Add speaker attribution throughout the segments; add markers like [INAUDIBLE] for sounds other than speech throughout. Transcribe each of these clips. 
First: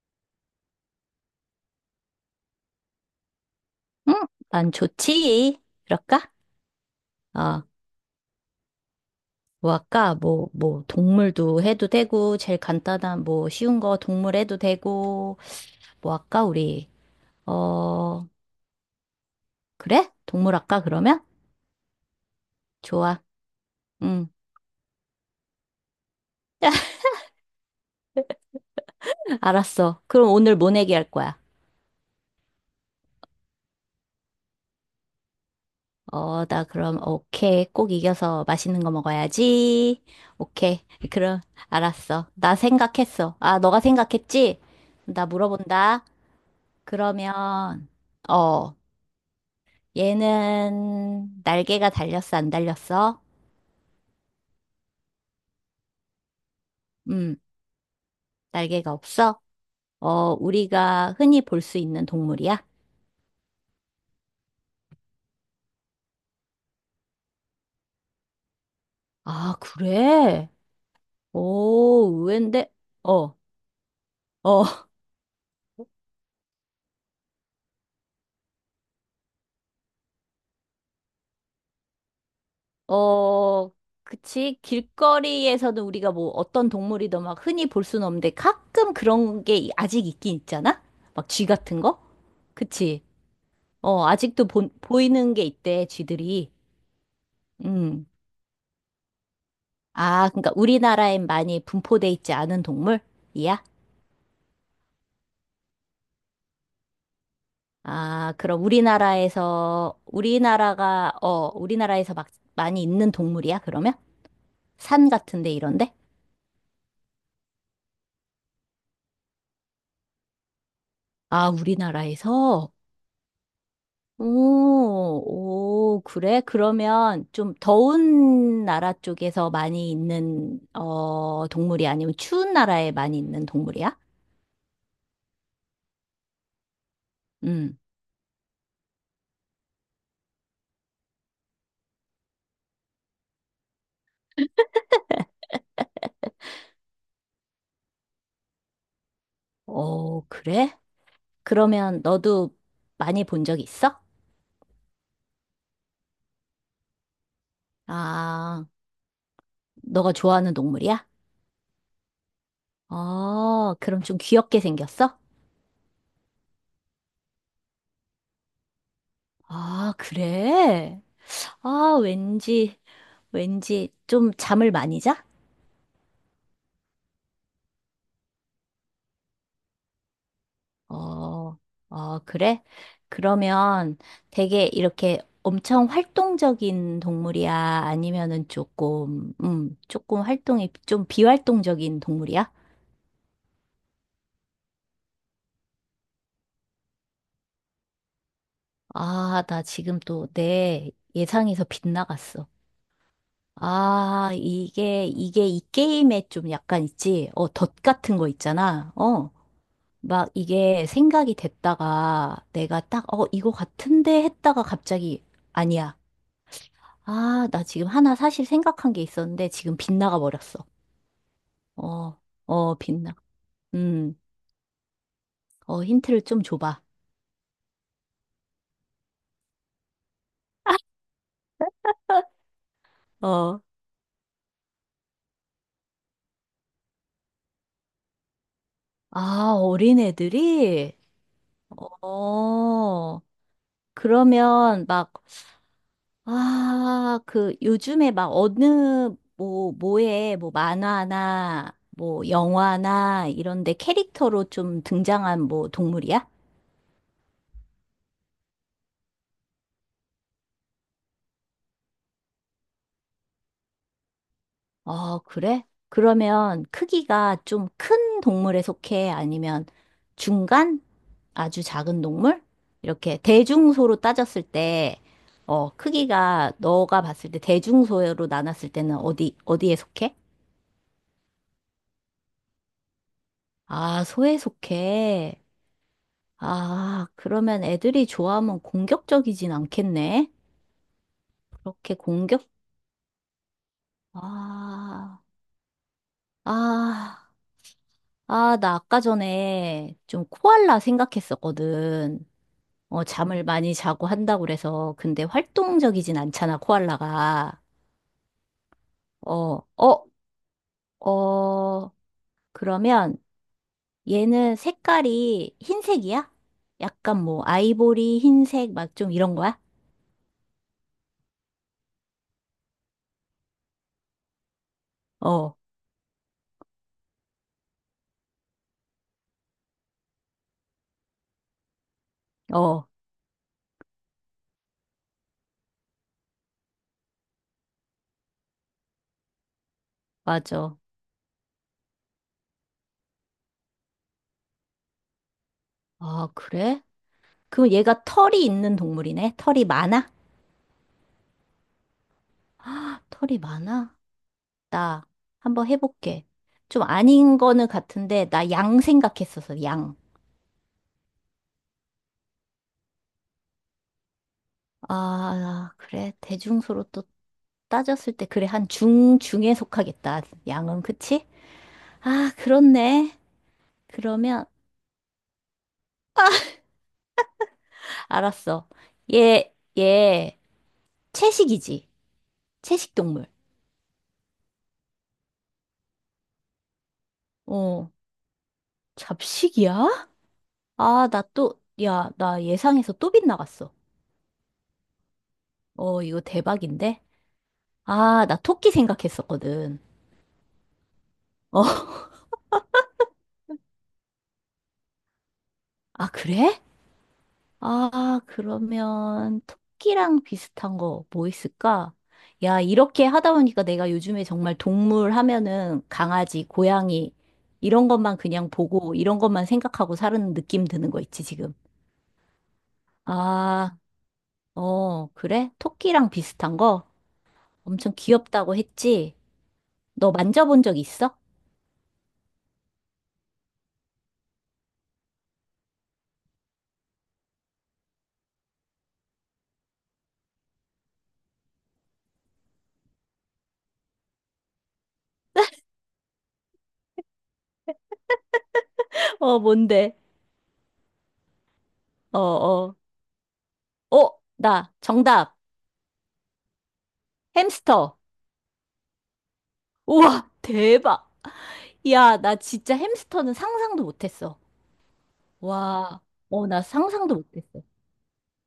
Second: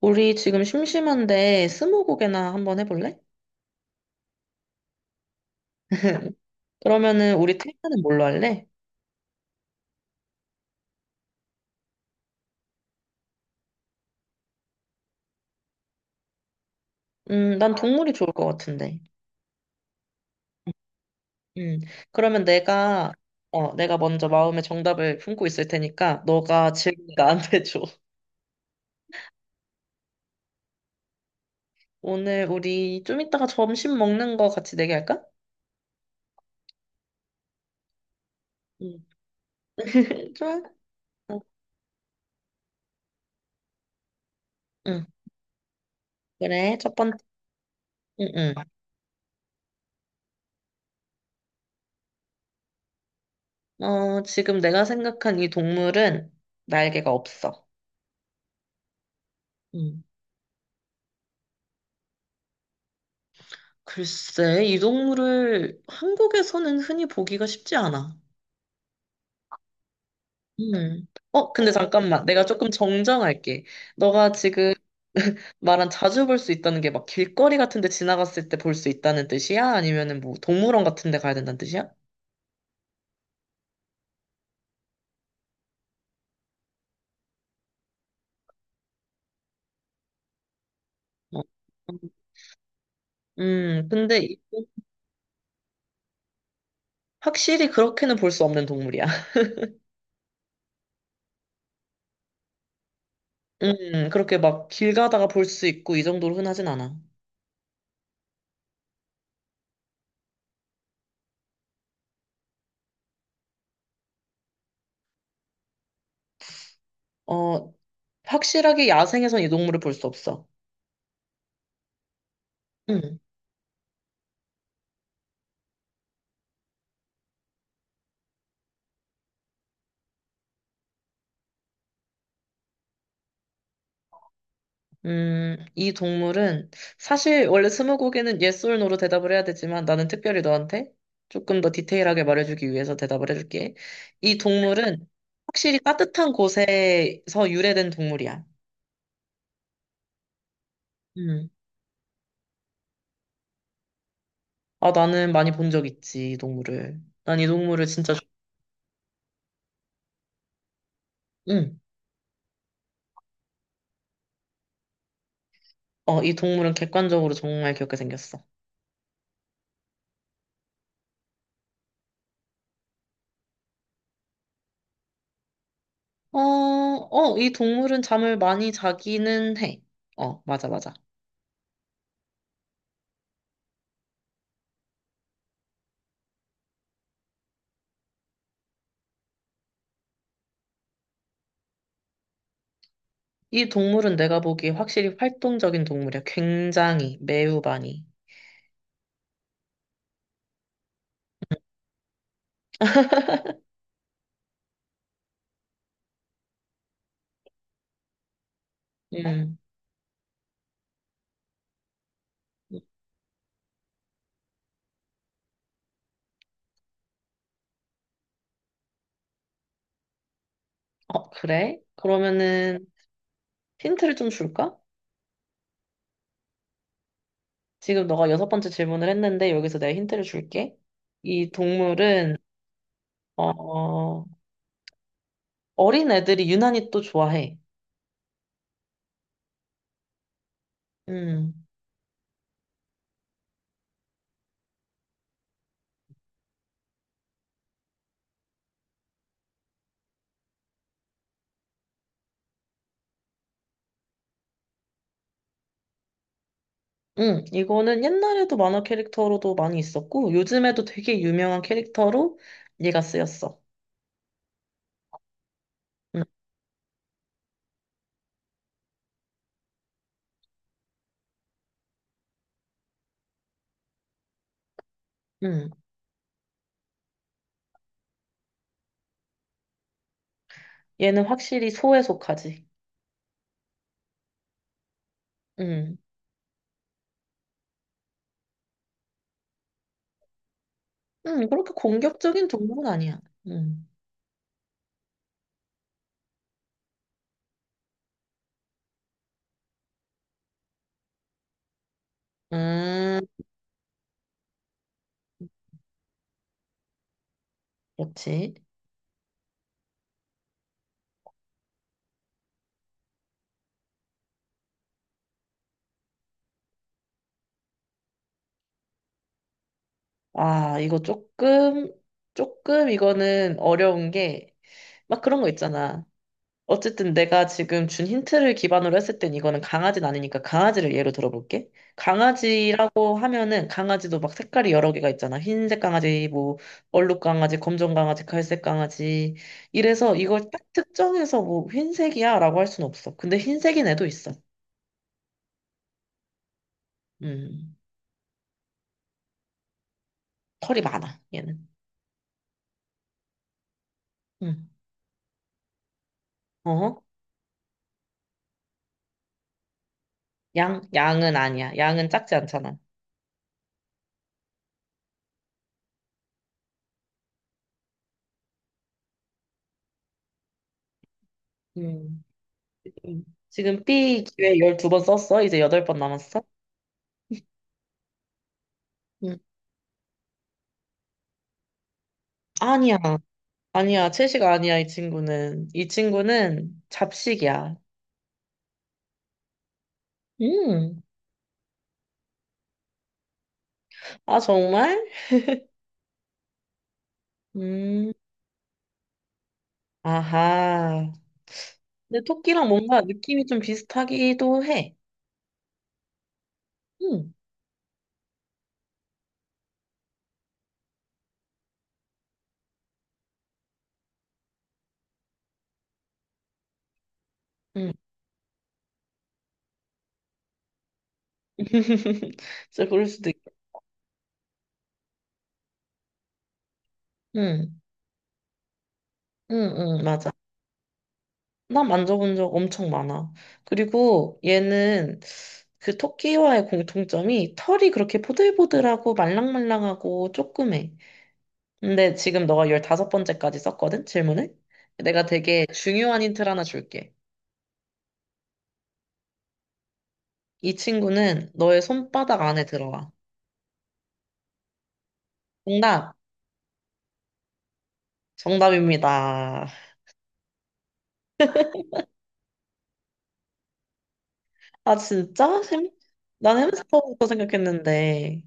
Speaker 1: 우리 지금 심심한데 스무고개나 한번 해볼래?
Speaker 2: 응? 난 좋지. 그럴까?
Speaker 1: 그러면은 우리
Speaker 2: 아,
Speaker 1: 테마는 뭘로 할래?
Speaker 2: 뭐 할까? 뭐, 뭐, 동물도 해도 되고, 제일 간단한, 뭐, 쉬운 거 동물 해도 되고, 뭐 할까, 우리?
Speaker 1: 난 동물이
Speaker 2: 어,
Speaker 1: 좋을 것 같은데.
Speaker 2: 그래? 동물 할까, 그러면?
Speaker 1: 음, 그러면 내가
Speaker 2: 좋아.
Speaker 1: 어, 내가 먼저
Speaker 2: 응.
Speaker 1: 마음의 정답을 품고 있을 테니까 너가
Speaker 2: [LAUGHS]
Speaker 1: 질문 나한테 줘. [LAUGHS]
Speaker 2: 알았어. 그럼 오늘 뭐 내기 할 거야?
Speaker 1: 오늘 우리 좀 이따가 점심 먹는 거 같이 내기할까?
Speaker 2: 어, 나 그럼, 오케이. 꼭 이겨서 맛있는 거
Speaker 1: 음.
Speaker 2: 먹어야지.
Speaker 1: [LAUGHS] 좋아?
Speaker 2: 오케이.
Speaker 1: 어,
Speaker 2: 그럼, 알았어. 나 생각했어. 아, 너가 생각했지?
Speaker 1: 응.
Speaker 2: 나 물어본다.
Speaker 1: 그래. 첫 번째.
Speaker 2: 그러면,
Speaker 1: 응, 응.
Speaker 2: 어, 얘는 날개가 달렸어, 안 달렸어?
Speaker 1: 어, 지금 내가 생각한 이 동물은 날개가
Speaker 2: 음,
Speaker 1: 없어.
Speaker 2: 날개가 없어?
Speaker 1: 음.
Speaker 2: 어, 우리가 흔히 볼 수 있는 동물이야?
Speaker 1: 글쎄, 이 동물을 한국에서는 흔히 보기가 쉽지 않아.
Speaker 2: 아, 그래?
Speaker 1: 음. 어, 근데
Speaker 2: 오,
Speaker 1: 잠깐만. 내가 조금
Speaker 2: 의외인데? 어,
Speaker 1: 정정할게. 너가
Speaker 2: 어,
Speaker 1: 지금
Speaker 2: [LAUGHS]
Speaker 1: [LAUGHS] 말한 자주 볼 수 있다는 게 막 길거리 같은 데 지나갔을 때 볼 수 있다는 뜻이야? 아니면은 뭐 동물원 같은 데 가야 된다는 뜻이야?
Speaker 2: 어, 그치? 길거리에서는 우리가 뭐 어떤 동물이든 막 흔히 볼 수는 없는데 가끔 그런 게 아직 있긴 있잖아? 막
Speaker 1: 어.
Speaker 2: 쥐 같은 거? 그치?
Speaker 1: 음,
Speaker 2: 어,
Speaker 1: 근데
Speaker 2: 아직도
Speaker 1: 이-
Speaker 2: 보이는 게 있대, 쥐들이.
Speaker 1: 확실히
Speaker 2: 음.
Speaker 1: 그렇게는 볼 수 없는 동물이야. [LAUGHS]
Speaker 2: 아, 그러니까 우리나라엔 많이 분포돼 있지 않은 동물? 이야?
Speaker 1: 그렇게 막 길 가다가 볼 수 있고 이 정도로 흔하진 않아.
Speaker 2: 아, 그럼 우리나라에서, 우리나라가, 어, 우리나라에서 막 많이 있는 동물이야, 그러면? 산 같은데 이런데?
Speaker 1: 어, 확실하게 야생에선 이 동물을 볼 수 없어.
Speaker 2: 아, 우리나라에서? 오, 오, 그래? 그러면 좀 더운 나라 쪽에서 많이 있는, 어, 동물이 아니면 추운 나라에 많이 있는 동물이야?
Speaker 1: 이 동물은 사실 원래
Speaker 2: 음,
Speaker 1: 스무고개는 yes or no로 대답을 해야 되지만 나는 특별히 너한테 조금 더 디테일하게 말해주기 위해서 대답을 해줄게. 이 동물은 확실히 따뜻한 곳에서 유래된 동물이야.
Speaker 2: 어, 그래?
Speaker 1: 음.
Speaker 2: 그러면 너도 많이 본 적 있어?
Speaker 1: 아, 나는 많이 본 적 있지, 이 동물을. 난 이 동물을 진짜, 좋-
Speaker 2: 아, 너가 좋아하는 동물이야?
Speaker 1: 응.
Speaker 2: 어, 그럼 좀 귀엽게 생겼어?
Speaker 1: 어, 이 동물은 객관적으로 정말 귀엽게 생겼어.
Speaker 2: 아, 그래? 아, 왠지, 왠지 좀 잠을 많이 자?
Speaker 1: 이 동물은 잠을 많이 자기는 해. 어, 맞아, 맞아.
Speaker 2: 어, 어, 그래? 그러면 되게 이렇게 엄청 활동적인 동물이야? 아니면은 조금, 조금 활동이 좀 비활동적인 동물이야?
Speaker 1: 이 동물은 내가 보기에 확실히 활동적인 동물이야. 굉장히, 매우 많이.
Speaker 2: 아, 나 지금 또 내 예상에서 빗나갔어. 아, 이게, 이게 이 게임에 좀 약간 있지? 어, 덫 같은 거 있잖아. 어.
Speaker 1: 음.
Speaker 2: 막 이게 생각이 됐다가 내가 딱, 어, 이거 같은데 했다가 갑자기, 아니야. 아, 나 지금 하나 사실 생각한 게 있었는데 지금 빗나가 버렸어.
Speaker 1: 어, 그래?
Speaker 2: 어, 어,
Speaker 1: 그러면은
Speaker 2: 빗나.
Speaker 1: 힌트를
Speaker 2: 음,
Speaker 1: 좀 줄까?
Speaker 2: 어, 힌트를 좀 줘봐.
Speaker 1: 지금 너가 여섯 번째 질문을 했는데 여기서 내가 힌트를 줄게. 이 동물은
Speaker 2: 어.
Speaker 1: 어, 어린 애들이 유난히 또 좋아해.
Speaker 2: 아, 어린애들이?
Speaker 1: 음.
Speaker 2: 어, 그러면 막, 아, 그 요즘에 막 어느, 뭐, 뭐 만화나, 뭐 영화나 이런데 캐릭터로 좀 등장한 뭐 동물이야?
Speaker 1: 이거는 옛날에도 만화 캐릭터로도 많이 있었고 요즘에도 되게 유명한 캐릭터로 얘가 쓰였어.
Speaker 2: 어, 그래?
Speaker 1: 음.
Speaker 2: 그러면 크기가 좀 큰 동물에 속해? 아니면 중간? 아주 작은 동물? 이렇게 대중소로 따졌을 때, 어,
Speaker 1: 음.
Speaker 2: 크기가 너가 봤을 때 대중소로 나눴을 때는 어디, 어디에 속해?
Speaker 1: 얘는 확실히 소에 속하지.
Speaker 2: 아, 소에 속해.
Speaker 1: 응.
Speaker 2: 아, 그러면 애들이 좋아하면 공격적이진 않겠네?
Speaker 1: 그렇게
Speaker 2: 그렇게 공격?
Speaker 1: 공격적인 동물은 아니야. 음,
Speaker 2: 아, 아, 아, 나 아까 전에 좀 코알라 생각했었거든. 어,
Speaker 1: 음,
Speaker 2: 잠을 많이 자고 한다고 그래서, 근데 활동적이진 않잖아, 코알라가.
Speaker 1: 그렇지.
Speaker 2: 어, 어, 어, 그러면 얘는 색깔이 흰색이야? 약간 뭐, 아이보리, 흰색, 막 좀 이런 거야?
Speaker 1: 아, 이거 조금, 조금 이거는 어려운 게, 막 그런 거
Speaker 2: 어,
Speaker 1: 있잖아. 어쨌든 내가 지금 준 힌트를 기반으로 했을 땐 이거는 강아지는 아니니까 강아지를 예로 들어볼게.
Speaker 2: 어,
Speaker 1: 강아지라고 하면은 강아지도 막 색깔이 여러 개가 있잖아. 흰색 강아지, 뭐, 얼룩 강아지, 검정 강아지, 갈색 강아지. 이래서 이걸 딱
Speaker 2: 맞아.
Speaker 1: 특정해서 뭐 흰색이야 라고 할 순 없어. 근데 흰색인 애도 있어.
Speaker 2: 아, 그래? 그럼
Speaker 1: 음.
Speaker 2: 얘가 털이 있는 동물이네? 털이 많아?
Speaker 1: 털이 많아, 얘는.
Speaker 2: [GASPS] 아, 털이 많아?
Speaker 1: 응.
Speaker 2: 나 한번 해볼게. 좀
Speaker 1: 어?
Speaker 2: 아닌 거는 같은데, 나 양 생각했었어, 양.
Speaker 1: 양, 양은 아니야. 양은 작지 않잖아.
Speaker 2: 아, 그래. 대중소로 또 따졌을 때, 그래. 한 중, 중에 속하겠다. 양은, 그치?
Speaker 1: 음.
Speaker 2: 아, 그렇네.
Speaker 1: 음. 지금 B
Speaker 2: 그러면,
Speaker 1: 기회 12번 썼어? 이제 8번 남았어?
Speaker 2: 알았어.
Speaker 1: 음.
Speaker 2: 얘, 얘, 채식이지. 채식
Speaker 1: 아니야.
Speaker 2: 동물.
Speaker 1: 아니야. 채식 아니야, 이 친구는. 이 친구는 잡식이야.
Speaker 2: 어, 잡식이야?
Speaker 1: 음.
Speaker 2: 아, 나 또, 야, 나 예상해서 또 빗나갔어.
Speaker 1: 아, 정말?
Speaker 2: 어, 이거 대박인데?
Speaker 1: 음.
Speaker 2: 아, 나 토끼 생각했었거든.
Speaker 1: 아하.
Speaker 2: 어, [LAUGHS]
Speaker 1: 근데 토끼랑 뭔가 느낌이 좀 비슷하기도 해.
Speaker 2: 아, 그래?
Speaker 1: 음.
Speaker 2: 아, 그러면 토끼랑 비슷한 거 뭐 있을까? 야, 이렇게 하다 보니까 내가 요즘에 정말 동물 하면은 강아지, 고양이 이런
Speaker 1: 음.
Speaker 2: 것만 그냥 보고 이런 것만 생각하고 사는 느낌 드는 거 있지, 지금.
Speaker 1: [LAUGHS] 진짜 그럴 수도 있겠다.
Speaker 2: 아, 어, 그래? 토끼랑 비슷한 거?
Speaker 1: 응,
Speaker 2: 엄청 귀엽다고 했지?
Speaker 1: 응, 응,
Speaker 2: 너
Speaker 1: 맞아.
Speaker 2: 만져본 적 있어?
Speaker 1: 나 만져본 적 엄청 많아. 그리고 얘는 그 토끼와의 공통점이 털이 그렇게 보들보들하고 말랑말랑하고 쪼그매. 근데 지금 너가 열다섯 번째까지 썼거든, 질문을? 내가 되게 중요한 힌트를 하나 줄게.
Speaker 2: [LAUGHS] 어, 뭔데?
Speaker 1: 이 친구는 너의
Speaker 2: 어,
Speaker 1: 손바닥 안에
Speaker 2: 어.
Speaker 1: 들어와.
Speaker 2: 어, 나 정답.
Speaker 1: 정답,
Speaker 2: 햄스터.
Speaker 1: 정답입니다.
Speaker 2: 우와, 대박. 야, 나 진짜 햄스터는 상상도 못했어.
Speaker 1: 아, 진짜?
Speaker 2: 와, 어,
Speaker 1: 난
Speaker 2: 나 상상도
Speaker 1: 햄스터부터
Speaker 2: 못했어.
Speaker 1: 생각했는데.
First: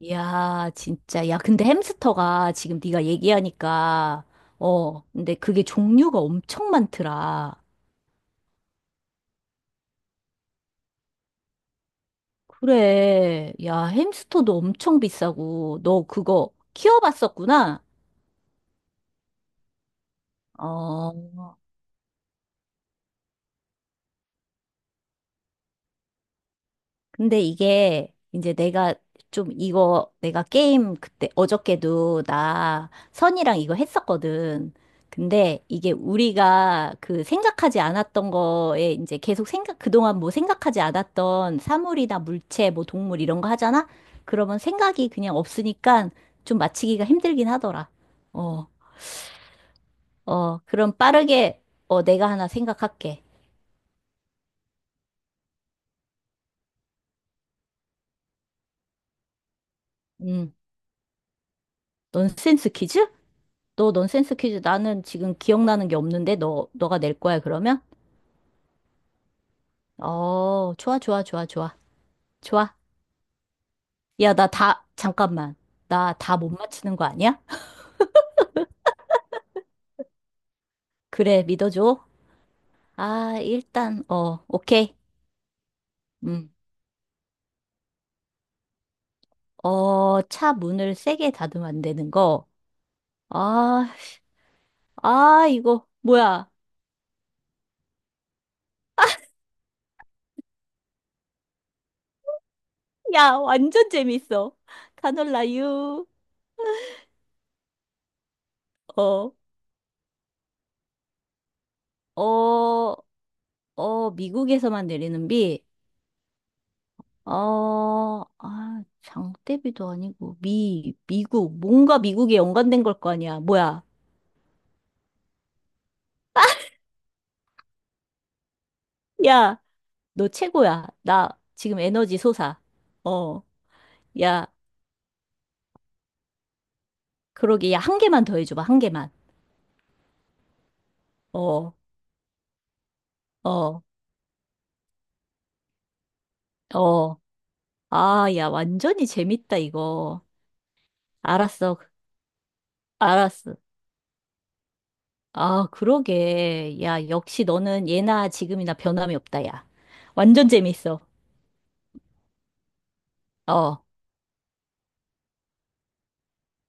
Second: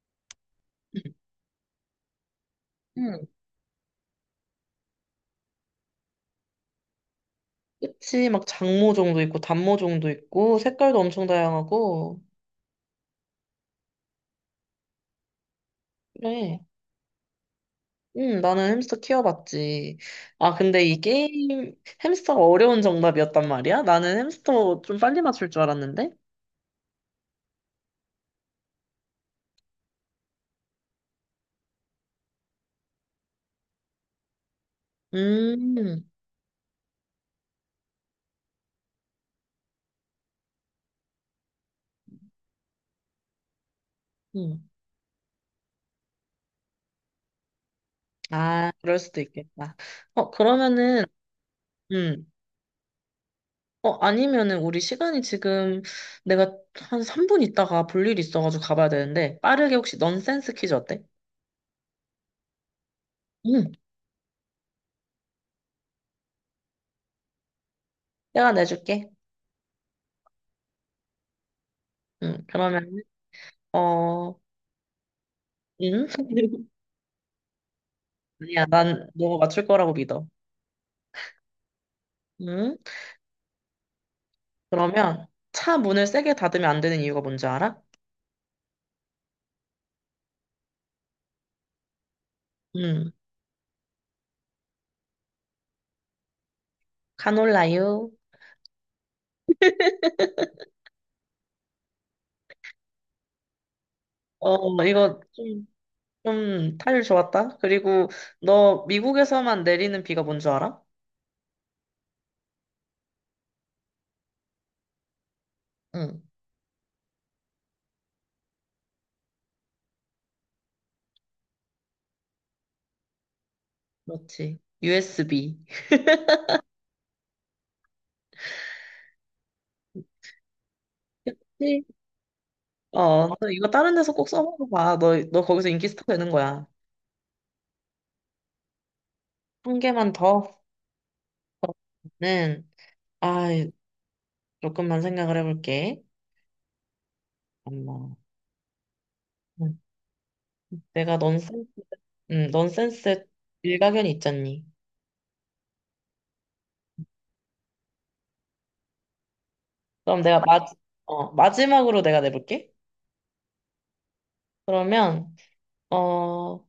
Speaker 2: 이야, 진짜. 야, 근데 햄스터가 지금 네가
Speaker 1: 응.
Speaker 2: 얘기하니까, 어, 근데 그게 종류가 엄청 많더라.
Speaker 1: 그치, 막 장모종도 있고, 단모종도 있고, 색깔도 엄청 다양하고.
Speaker 2: 그래. 야, 햄스터도 엄청 비싸고, 너 그거
Speaker 1: 그래.
Speaker 2: 키워봤었구나?
Speaker 1: 응, 나는 햄스터 키워봤지. 아, 근데 이
Speaker 2: 어,
Speaker 1: 게임, 햄스터가 어려운 정답이었단 말이야? 나는 햄스터 좀 빨리 맞출 줄 알았는데?
Speaker 2: 근데 이게 이제 내가 좀 이거 내가 게임 그때 어저께도 나 선이랑 이거 했었거든. 근데 이게
Speaker 1: 음,
Speaker 2: 우리가 그 생각하지 않았던 거에 이제 계속 생각, 그동안 뭐 생각하지 않았던 사물이나 물체, 뭐 동물 이런 거 하잖아? 그러면
Speaker 1: 음.
Speaker 2: 생각이 그냥 없으니까 좀 맞히기가 힘들긴 하더라. 어,
Speaker 1: 아, 그럴 수도 있겠다. 어,
Speaker 2: 어, 그럼
Speaker 1: 그러면은,
Speaker 2: 빠르게, 어, 내가
Speaker 1: 음.
Speaker 2: 하나 생각할게.
Speaker 1: 어, 아니면은 우리 시간이 지금 내가 한 3분 있다가 볼 일이 있어가지고 가봐야 되는데, 빠르게 혹시 넌센스
Speaker 2: 음,
Speaker 1: 퀴즈 어때?
Speaker 2: 넌센스 퀴즈?
Speaker 1: 응,
Speaker 2: 너 넌센스 퀴즈 나는 지금 기억나는 게 없는데 너 너가 낼 거야 그러면?
Speaker 1: 내가 내줄게.
Speaker 2: 어, 좋아 좋아 좋아 좋아.
Speaker 1: 응,
Speaker 2: 좋아.
Speaker 1: 그러면,
Speaker 2: 야,
Speaker 1: 어,
Speaker 2: 나 다 잠깐만.
Speaker 1: 응?
Speaker 2: 나 다 못
Speaker 1: [LAUGHS]
Speaker 2: 맞히는 거 아니야? [LAUGHS]
Speaker 1: 아니야, 난 너가 맞출 거라고 믿어.
Speaker 2: 그래, 믿어줘.
Speaker 1: 응?
Speaker 2: 아, 일단 어, 오케이.
Speaker 1: 그러면 차 문을 세게
Speaker 2: 음.
Speaker 1: 닫으면 안 되는 이유가 뭔지 알아?
Speaker 2: 어, 차 문을 세게 닫으면 안 되는 거.
Speaker 1: 음,
Speaker 2: 아, 아, 이거 뭐야?
Speaker 1: 카놀라유.
Speaker 2: 야, 완전 재밌어.
Speaker 1: 어,
Speaker 2: 카놀라유.
Speaker 1: 좀 타율 좋았다. 그리고 너
Speaker 2: 어.
Speaker 1: 미국에서만 내리는 비가 뭔 줄 알아?
Speaker 2: 어, 어, 미국에서만 내리는 비.
Speaker 1: 응,
Speaker 2: 어, 아, 장대비도 아니고, 미국, 뭔가 미국에 연관된 걸 거 아니야. 뭐야.
Speaker 1: 그렇지. USB.
Speaker 2: 야, 너 최고야. 나 지금
Speaker 1: 그치?
Speaker 2: 에너지 솟아.
Speaker 1: 어,
Speaker 2: 어,
Speaker 1: 너 이거 다른 데서 꼭
Speaker 2: 야,
Speaker 1: 써먹어봐. 너 거기서 인기 스타 되는 거야.
Speaker 2: 그러게. 야, 한 개만 더 해줘봐. 한 개만.
Speaker 1: 한 개만
Speaker 2: 어,
Speaker 1: 더는, 아,
Speaker 2: 어,
Speaker 1: 조금만 생각을 해볼게.
Speaker 2: 어.
Speaker 1: 엄마.
Speaker 2: 아, 야, 완전히 재밌다,
Speaker 1: 응.
Speaker 2: 이거.
Speaker 1: 내가 넌센스,
Speaker 2: 알았어.
Speaker 1: 응, 넌센스
Speaker 2: 알았어.
Speaker 1: 일가견이 있잖니.
Speaker 2: 아, 그러게. 야, 역시 너는 예나 지금이나 변함이 없다, 야.
Speaker 1: 그럼 내가
Speaker 2: 완전
Speaker 1: 마,
Speaker 2: 재밌어.
Speaker 1: 어, 마지막으로 내가 내볼게.
Speaker 2: 어.
Speaker 1: 그러면, 어,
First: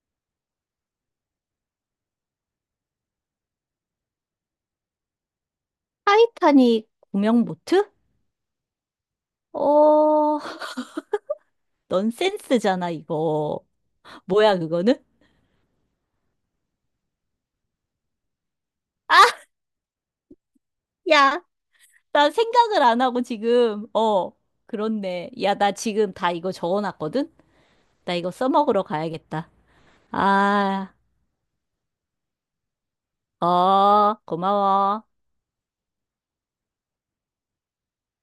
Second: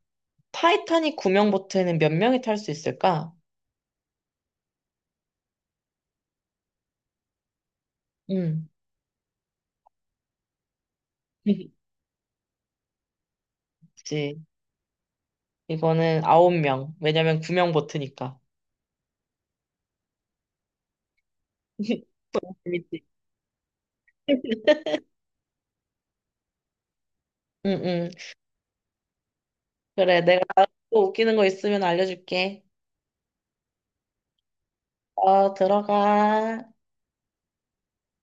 Speaker 1: 타이타닉 구명 보트에는 몇 명이 탈 수 있을까?
Speaker 2: 타이타닉 구명 보트?
Speaker 1: 음.
Speaker 2: 어,
Speaker 1: [LAUGHS]
Speaker 2: 넌센스잖아, 이거.
Speaker 1: 그치.
Speaker 2: 뭐야, 그거는?
Speaker 1: 이거는 9명. 왜냐면 구명 보트니까.
Speaker 2: 아, 야, 나
Speaker 1: [LAUGHS]
Speaker 2: 생각을 안
Speaker 1: 재밌지?
Speaker 2: 하고 지금, 어, 그렇네. 야, 나 지금 다 이거 적어놨거든?
Speaker 1: 응, 응.
Speaker 2: 나 이거 써먹으러 가야겠다.
Speaker 1: 그래, 내가
Speaker 2: 아,
Speaker 1: 또 웃기는 거 있으면 알려줄게.
Speaker 2: 어, 고마워.
Speaker 1: 어, 들어가.